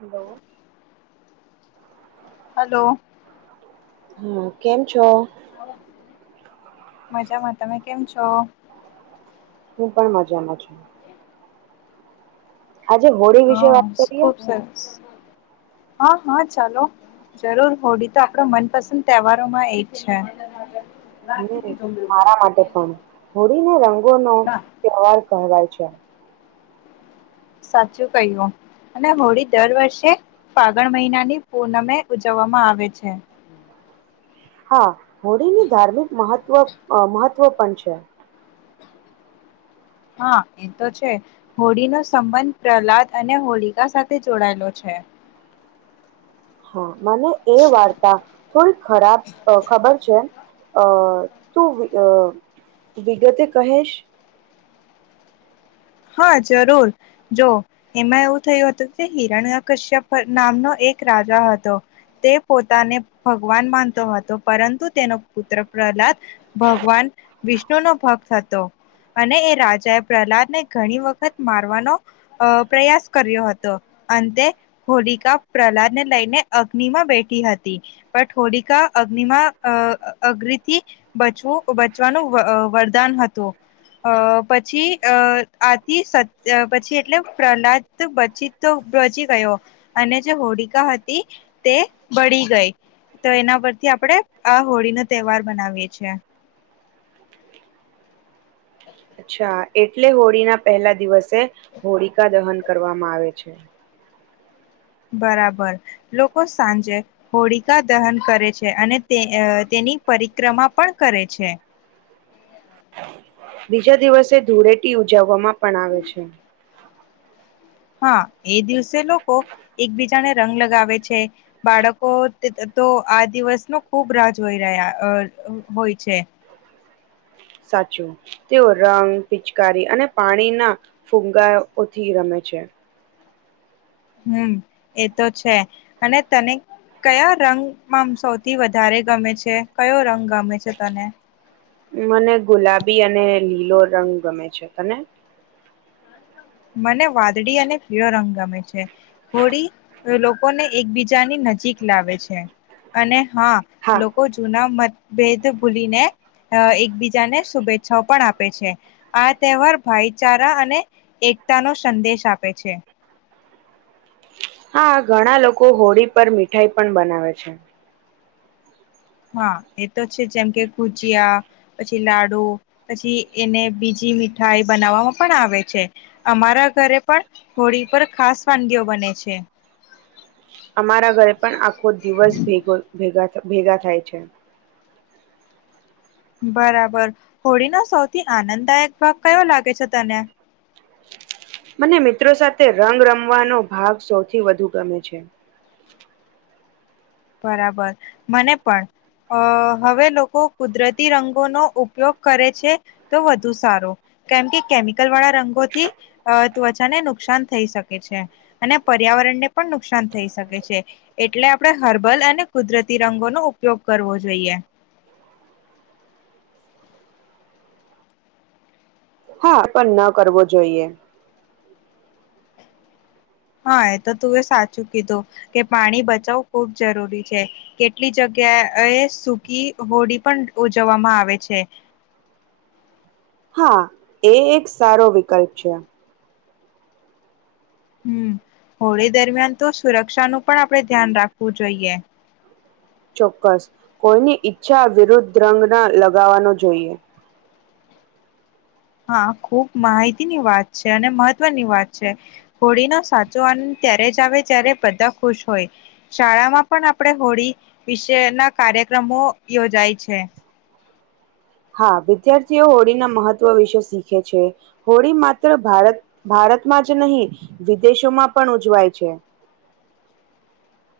Hello. [inaudible] Hello. હ કેમ છો? મજામાં તમે કેમ છો? હું પણ મજામાં છું. આજે હોળી વિશે હા વાત કરીએ? ખુબ સરસ. હા હા ચાલો જરૂર હોડી તો આપડ મનપસંદ તહેવારોમાં એ હમ મારા માટે પણ. હોળીને રંગોનો તહેવાર કહેવાય છે. સાચું કહ્યું. અને હોળી દર વર્ષે, ફાગણ મહિનાની પૂનમે ઉજવવામાં આવે છે. હા, હોળીની ધાર્મિક મહત્વ મહત્વ પણ છે. હા એ તો છે, હોળીનો સંબંધ પ્રહલાદ અને હોળિકા સાથે જોડાયેલો છે. છે. હા મને એ વાર્તા થોડી ખરાબ ખબર છે. અ તું વિગતે કહેશ. હા જરૂર, જો એમાં એવું થયું હતું કે હિરણકશ્ય નામનો એક રાજા હતો. તે પોતાને ભગવાન માનતો હતો પરંતુ તેનો પુત્ર પ્રહલાદ ભગવાન વિષ્ણુ નો ભક્ત હતો, અને એ રાજા એ પ્રહલાદ ને ઘણી વખત મારવાનો, પ્રયાસ કર્યો હતો અંતે હોલિકા પ્રહલાઉ લઈને અગ્નિમાં બેઠી હતી, પણ હોોલિકા અગ્નિમાં અગથી બચવું બચવાનું વરદાન હતું, અ પછી અ આથી સત પછી એટલે પ્રહલાદ બચી તો બચી ગયો, અને જે હોળી કાલિકા હતી તે બળી ગઈ. તો એના પરથી આપડે આ હોળી નો તહેવાર બનાવીય છેએ. અચ્છા એટલે હોળીના પહેલા દિવસે, હોળિકા દહન કરવામાં આવે છે. બરાબર, લોકો સાંજે હોળિકા દહન કરે છે અને તે તેની ની પરિક્રમા પણ કરે છે. [inaudible] બીજા દિવસે ધૂળેટી ઉજવવામાં પણ આવે છે. હા એ દિવસે લોકો એકબીજાને રંગ લગાવે છે બાળકો. તો આ દિવસ ન ખુબ રાહ જોઈ રહ્યા હોય છે. સાચું તેઓ રંગ પિચકારી અને પાણીના ફુગાઓથી રમે છે. છે. હમ એતો છે અને તને. કયા રંગમાં સૌથી વધારે ગમે છે કયો રંગ ગમે છે તને. મને ગુલાબી અને લીલો રંગ ગમે છે તને. મને વાદળી અને પીળો રંગ ગમે છે હોળી. લોકોને એકબીજાની નજીક લાવે છે. અને હા લોકો જૂના મતભેદ ભૂલીને. અ એકબીજા ને શુભેચ્છા. છ પણ આપે છે આ તહેવાર ભાઈચારા અને એક, [unintelligible] તા નો સંદેશ આપે છે. [unintelligible] હા ઘણા લોકો હોળી પર મીઠાઈ પણ બનાવે છે. હા એ તો છે જેમ કે કુજીિયા પછી લાડુ પછી એને બીજી. મીઠાઈ બનાવામાં પણ આવે છે અમારા ઘરે પણ હોળી પર ખાસ વાનગીઓ બને. છે [inaudible] હ [inaudible] અમારા ઘરે પણ આખો દિવસ ભેગા થાય છે. બરાબર હોળીનો સૌથી આનંદદાયક ભાગ કયો લાગે છે તને. મને મિત્રો સાથે રંગ રમવાનો ભાગ સૌથી વધુ ગમે છે. બરાબર મને પણ. અ હવે લોકો કુદરતી રંગોનો ઉપયોગ કરે છે તો વધુ સારો. કેમ કે કેમિકલ વાળા રંગોથી ત્વચાને નુકસાન થઈ શકે છે અને પર્યાવરણ. વાતવરણ ને પણ નુકસાન થઈ શકે છે એટલે આપડ. હર્બલ અને કુદરતી રંગોનો ઉપયોગ કરવો જોઈએ. હા પણ ન કરવો જોઈએ. હા એ તો તું એ સાચું કીધું કે પાણી બચાવવું ખુબ જરૂરી છે કેટલી જગ્યા. ત એ સૂકી હોડી પણ ઉજવવામાં આવે છે. હરા. હા એ એક સારો વિકલ્પ છે. હમ હોળી દરમિયાન તો સુરક્ષાનુંું પણ આપણે ધ્યાન રાખવું જોઈએ. ચોક્કસ કોઈની ઈચ્છા વિરુદ્ધ રંગના લગાવવાનો જોઈએ. હા ખુબ માહિતીની વાત છે અને મહત્વની વાત છે હોળીનો સાચો આ. ત્યારે જ આવે ત્યારે બધા ખુશ હોય શાળામાં પણ આપણે હોળી વિશેના કાર્ય. કાર્યક્રમો યોજાય છે. હ. હા વિદ્યાર્થીઓ હોળીના મહત્વ વિશે શીખે છે હોળી માત્ર ભારત. ભારતમાં જ નહીં વિદેશોમાં પણ ઉજવાય છે.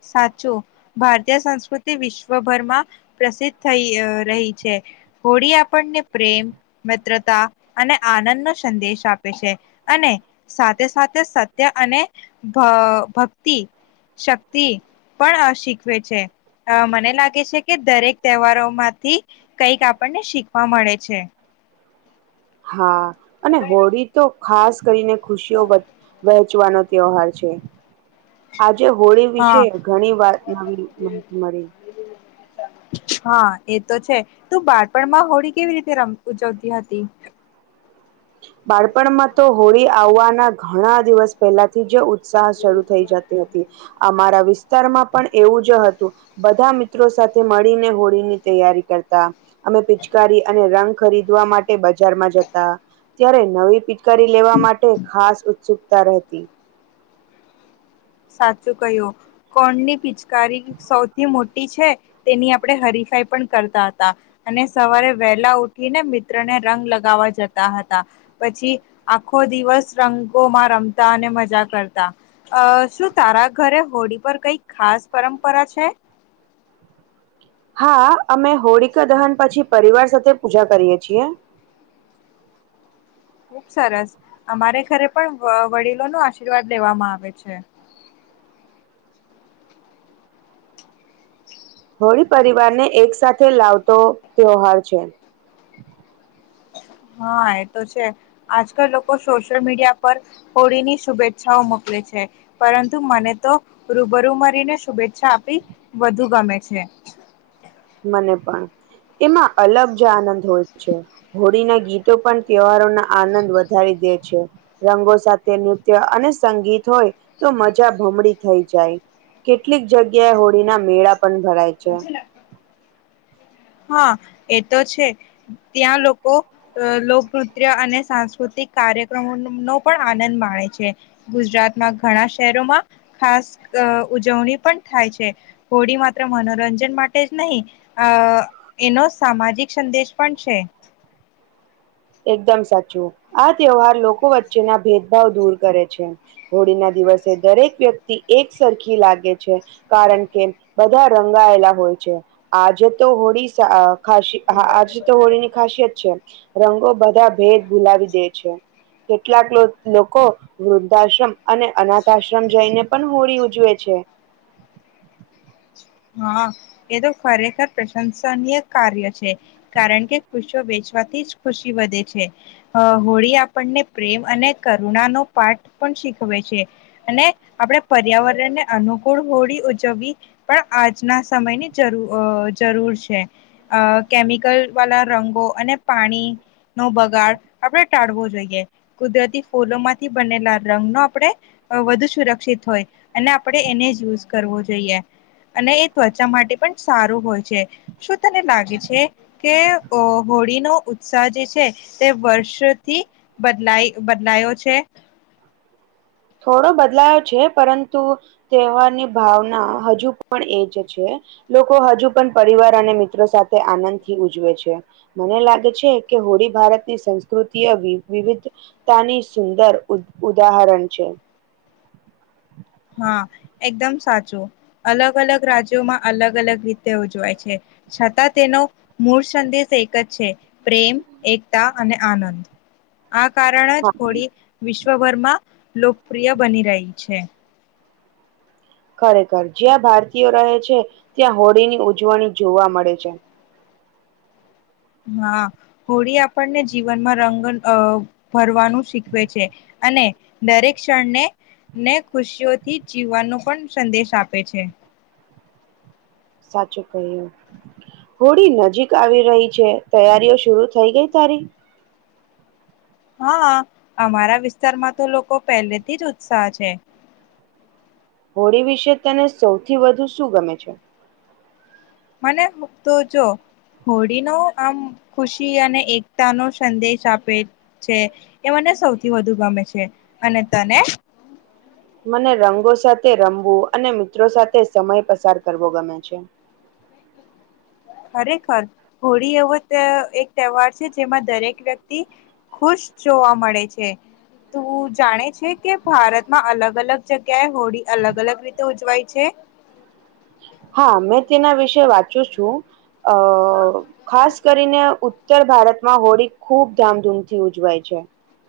સાચું ભારતીય સંસ્કૃતિ વિશ્વભરમાં પ્રસિદ્ધ થઈ રહી છે. હોળી આપણને પ્રેમ મિત્રતા અને આનંદ નો સંદેશ આપે છે. અને સાથે સાથે સત્ય અને ભક્તિ. પણ શીખવે છે મને લાગે છે કે દરેક. તહેવારો માંથી કઈક આપણને શીખવા મળે છે. હા અને હોળી તો ખાસ કરીને ખુશીઓ વહેચવાનો. તાર છે આજ. આજે હોળી હા વિશે ઘણી વાત નવી માહિતી મળી. હા એ તો છે તું બાળપણમાં હોળી કેવી રીતેમ ઉજવતી હતી. બાળપણમાં તો હોળી આવવાના ઘણા દિવસ પહેલાથી જે. ઉત્સાહ શરૂ થઈ, જતી, હતી અમારા વિસ્તારમાં પણ એવું જ હતુ બધા મિત્રો સાથે મળીને હોળીની, તૈયારી કરતા અમે પિચકારી અને રંગ ખરી ખરીદવા માટે બજારમા, જતા ત્યારે, નવી પિટકારી લેવા માટે ખાસ ઉત્સુકતા રહેતી. સાચું કહ્યું કોણની પિચકારી સૌથી મોટી છે, તેની આપડે હરીફ ાઈ પણ કરતા હતા, અને સવારે વહેલા ઉઠી ને મિત્ર ને રંગ લગાવવા જતા હતા પછી આખો દિવસ રંગોમાં રમતા અને મજા કરતા અ શું તારા ઘરે હોળી, પર કઈ ખાસ પરંપરા છે. હા, અમે હોળકાા દહન પછી પરિવાર સાથે પૂજા કરીએ છીએ. ખુબ સરસ અમારે ઘરે પણ વડીલો નો આશીર્વાદ લેવામાં આવે છે. હ હોળી, પરિવારને એક સાથે લાવતો ત્યોહાર છે. હા, એ તો છે, આજકાલ લોકો સોશિયલ મીડિયા પર હોળી ની શુભેચ્છાઓ મક પરંતુ, મને તો રૂબરૂુ મરીને શુભેચ્છા, આપી વધુ ગમે છે. હ મને પણ એમાં અલગ જ આનંદ હોય છે, હોળીના ગીતો પણ તહેવારો ના આનંદ વધારી રંગો સાથે નૃત્ય અને સંગીત હોય તો મજા ભમડી થઈ, જાય કેટલીક જગ્યાએ હોળીના, મેળા પણ ભરાય છે. હા એ તો છે, ત્યાં લોકો લોકનૃત્ય અને સાંસ્કૃતિક કાર્યક્રમો નો પણ આનંદ માણે છે, ગુજરાતમાં ઘણા શહેરોમાં ખાસ અ ઉજવણી પણ થાય છે, હોડી માત્ર મનોરંજન માટે જ નહીં, અ એનો સામાજિક સંદેશ પણ છે. એકદમ સાચું આ તહેવાર લોકો વચ્ચેના ભેદભાવ દૂર કરે છે, હોળીના દિવસે દરેક વ્યક્તિ એક સરખી લાગે છે, કારણ કે બધા રંગાયેલા હોય. આજે તો હોળી, આજે તો હોળી ની ખાસિયત છે. રંગો બધા ભેદ ભૂલાવી દે છે. કેટલાક લોકો વૃદ્ધાશ્રમ, અને અનાથ આશ્રમ જઈને પણ હોળી ઉજવે છે. [unintelligible] [inaudible] હા, એ તો ખરેખર પ્રશંસનીય કાર્ય છે, કારણ કે ખુશો વેચી. થી ખુશી વધે છે, હોળી આપણને પ્રેમ અને કરુણા નો પાઠ પણ શીખવે છે, અને આપણેે પર્યાવરણ ને અનુકૂળ હોળી ઉજવવી પણ આજના સમયની જરૂ જરૂર છે, કેમિકલ વાલા રંગો, અને પાણી નો બગાડ આપડે ટાળવો જોઈએ, કુદરતી ફૂલોમાંથી બનેલા રંગ નો આપણે વધુ સુરક્ષિત હોય. અને આપણેે, એને જ યુઝ કરવો જોઈએ. અને એ ત્વચા માટે પણ સારું હોય છે, શું તને લાગે છે, કે હોળીનો ઉત્સાહ જે છે, તે વર્ષથી બદલાય બદલાયો છે. હુ થોડો બદલાયો છે, પરંતુ તહેવારની ભાવના હજુ પણ એજ છે. લોકો હજુ પણ પરિવાર અને મિત્રો સાથે આનંદથી ઉજવે છે, મને લાગે છે. કે ભારતની સંસ્કૃતિ, વિવિધતાની સુંદર ઉદાહરણ છે. હા એકદમ સાચું અલગ -અલગ રાજ્યોમાં અલગ અલગ રીતે ઉજવાય છે. છતાં તેનો મૂળ સંદેશ એક જ છે, પ્રેમ એકતા અને આનંદ હું આ કારણ જ હોળી વિશ્વભરમાં લોકપ્રિય બની રહી છે. ખરેખર જ્યાં ભારતીયો રહે છે, ત્યાં હોળીની ઉજવણી જોવા મળે છે. હા હોળી આપણને જીવનમાં રંગ ભર શીખવે છે, અને દરેક ક્ષણને. ને ખુશીઓથી જીવવાનો પણ સંદેશ આપે છે. સાચું કહ્યું. હોડી નજીક આવી રહી છે, તૈયારીઓ શરુ થઈ ગઈ તારી હા અમારા વિસ્તારમાં તો લોકો પહેલેથી જ ઉત્સાહ છે. હોળી વિશે તને સૌથી વધુ શું ગમે છે. મને તો જો. હોળી નો આમ ખુશી અને એકતા નો સંદેશ આપે છે, એ મને ને સૌથી વધુ ગમે છે, અને તને [unintelligible] [inaudible] મને રંગો સાથે રમવું અને મિત્રો સાથે સમય પસાર કરવો ગમે છે. હું. ખરેખર હોળી એવો એક તહેવાર છે, જેમાં દરેક વ્યક્તિ ખુશ જોવા મળે છે. તું જાણે છે, કે ભારતમાં અલગ -અલગ જગ્યાએ હોડી અલગ અલગ રીતે ઉજવાય છે. હા મેં તેના વિશે વાંચું છું. અ ખાસ કરીને ઉત્તર ભારતમાં હોળી ખૂબ ધામધૂમથી ઉજવાય છે. [unintelligible] [inaudible]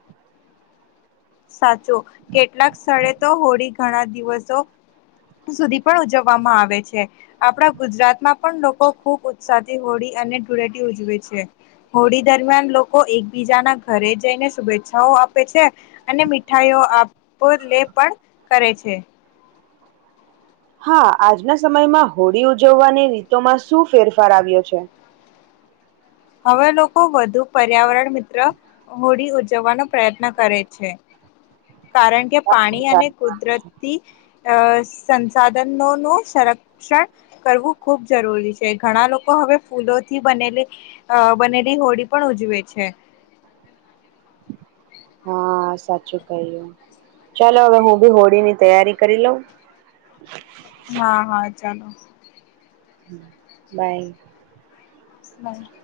સાચો કેટલાક સ્થળે તો હોળી ઘણા દિવસો સુધી પણ ઉજવવામાં આવે છે, આપણા ગુજરાતમાં પણ લોકો ખુબ ઉત્સાહથી હોળી અને ધૂળેટી ઉજવે છે, હોળી દરમિયાન લોકો એકબીજાના ઘરે જઈને શુભેચ્છાઓ આપે છે, અને મીઠાઈઓ આપ -લે પણ કરે છે. [unintelligible] [inaudible] હા આજના સમયમાં હોળી ઉજવવાની રીતોમાં શું ફેરફાર આવ્યો છે [inaudible] હવે લોકો વધુ પર્યાવરણ મિત્ર હોળી ઉજવવાનો પ્રયત્ન કરે છે કારણ કે પાણી અને કુદરતી અ સંસાધનોનુંું સંરક્ષણ કરવું ખૂબ જરૂરી છે ઘણા લોકો હવે ફૂલો થી બનેલી બનેલી હોડી પણ ઉજવે છે [inaudible] હા સાચું કહ્યું ચાલો હવે હું બી હોળીની તૈયારી કરી લઉં હા હા ચાલો બાય. બાય.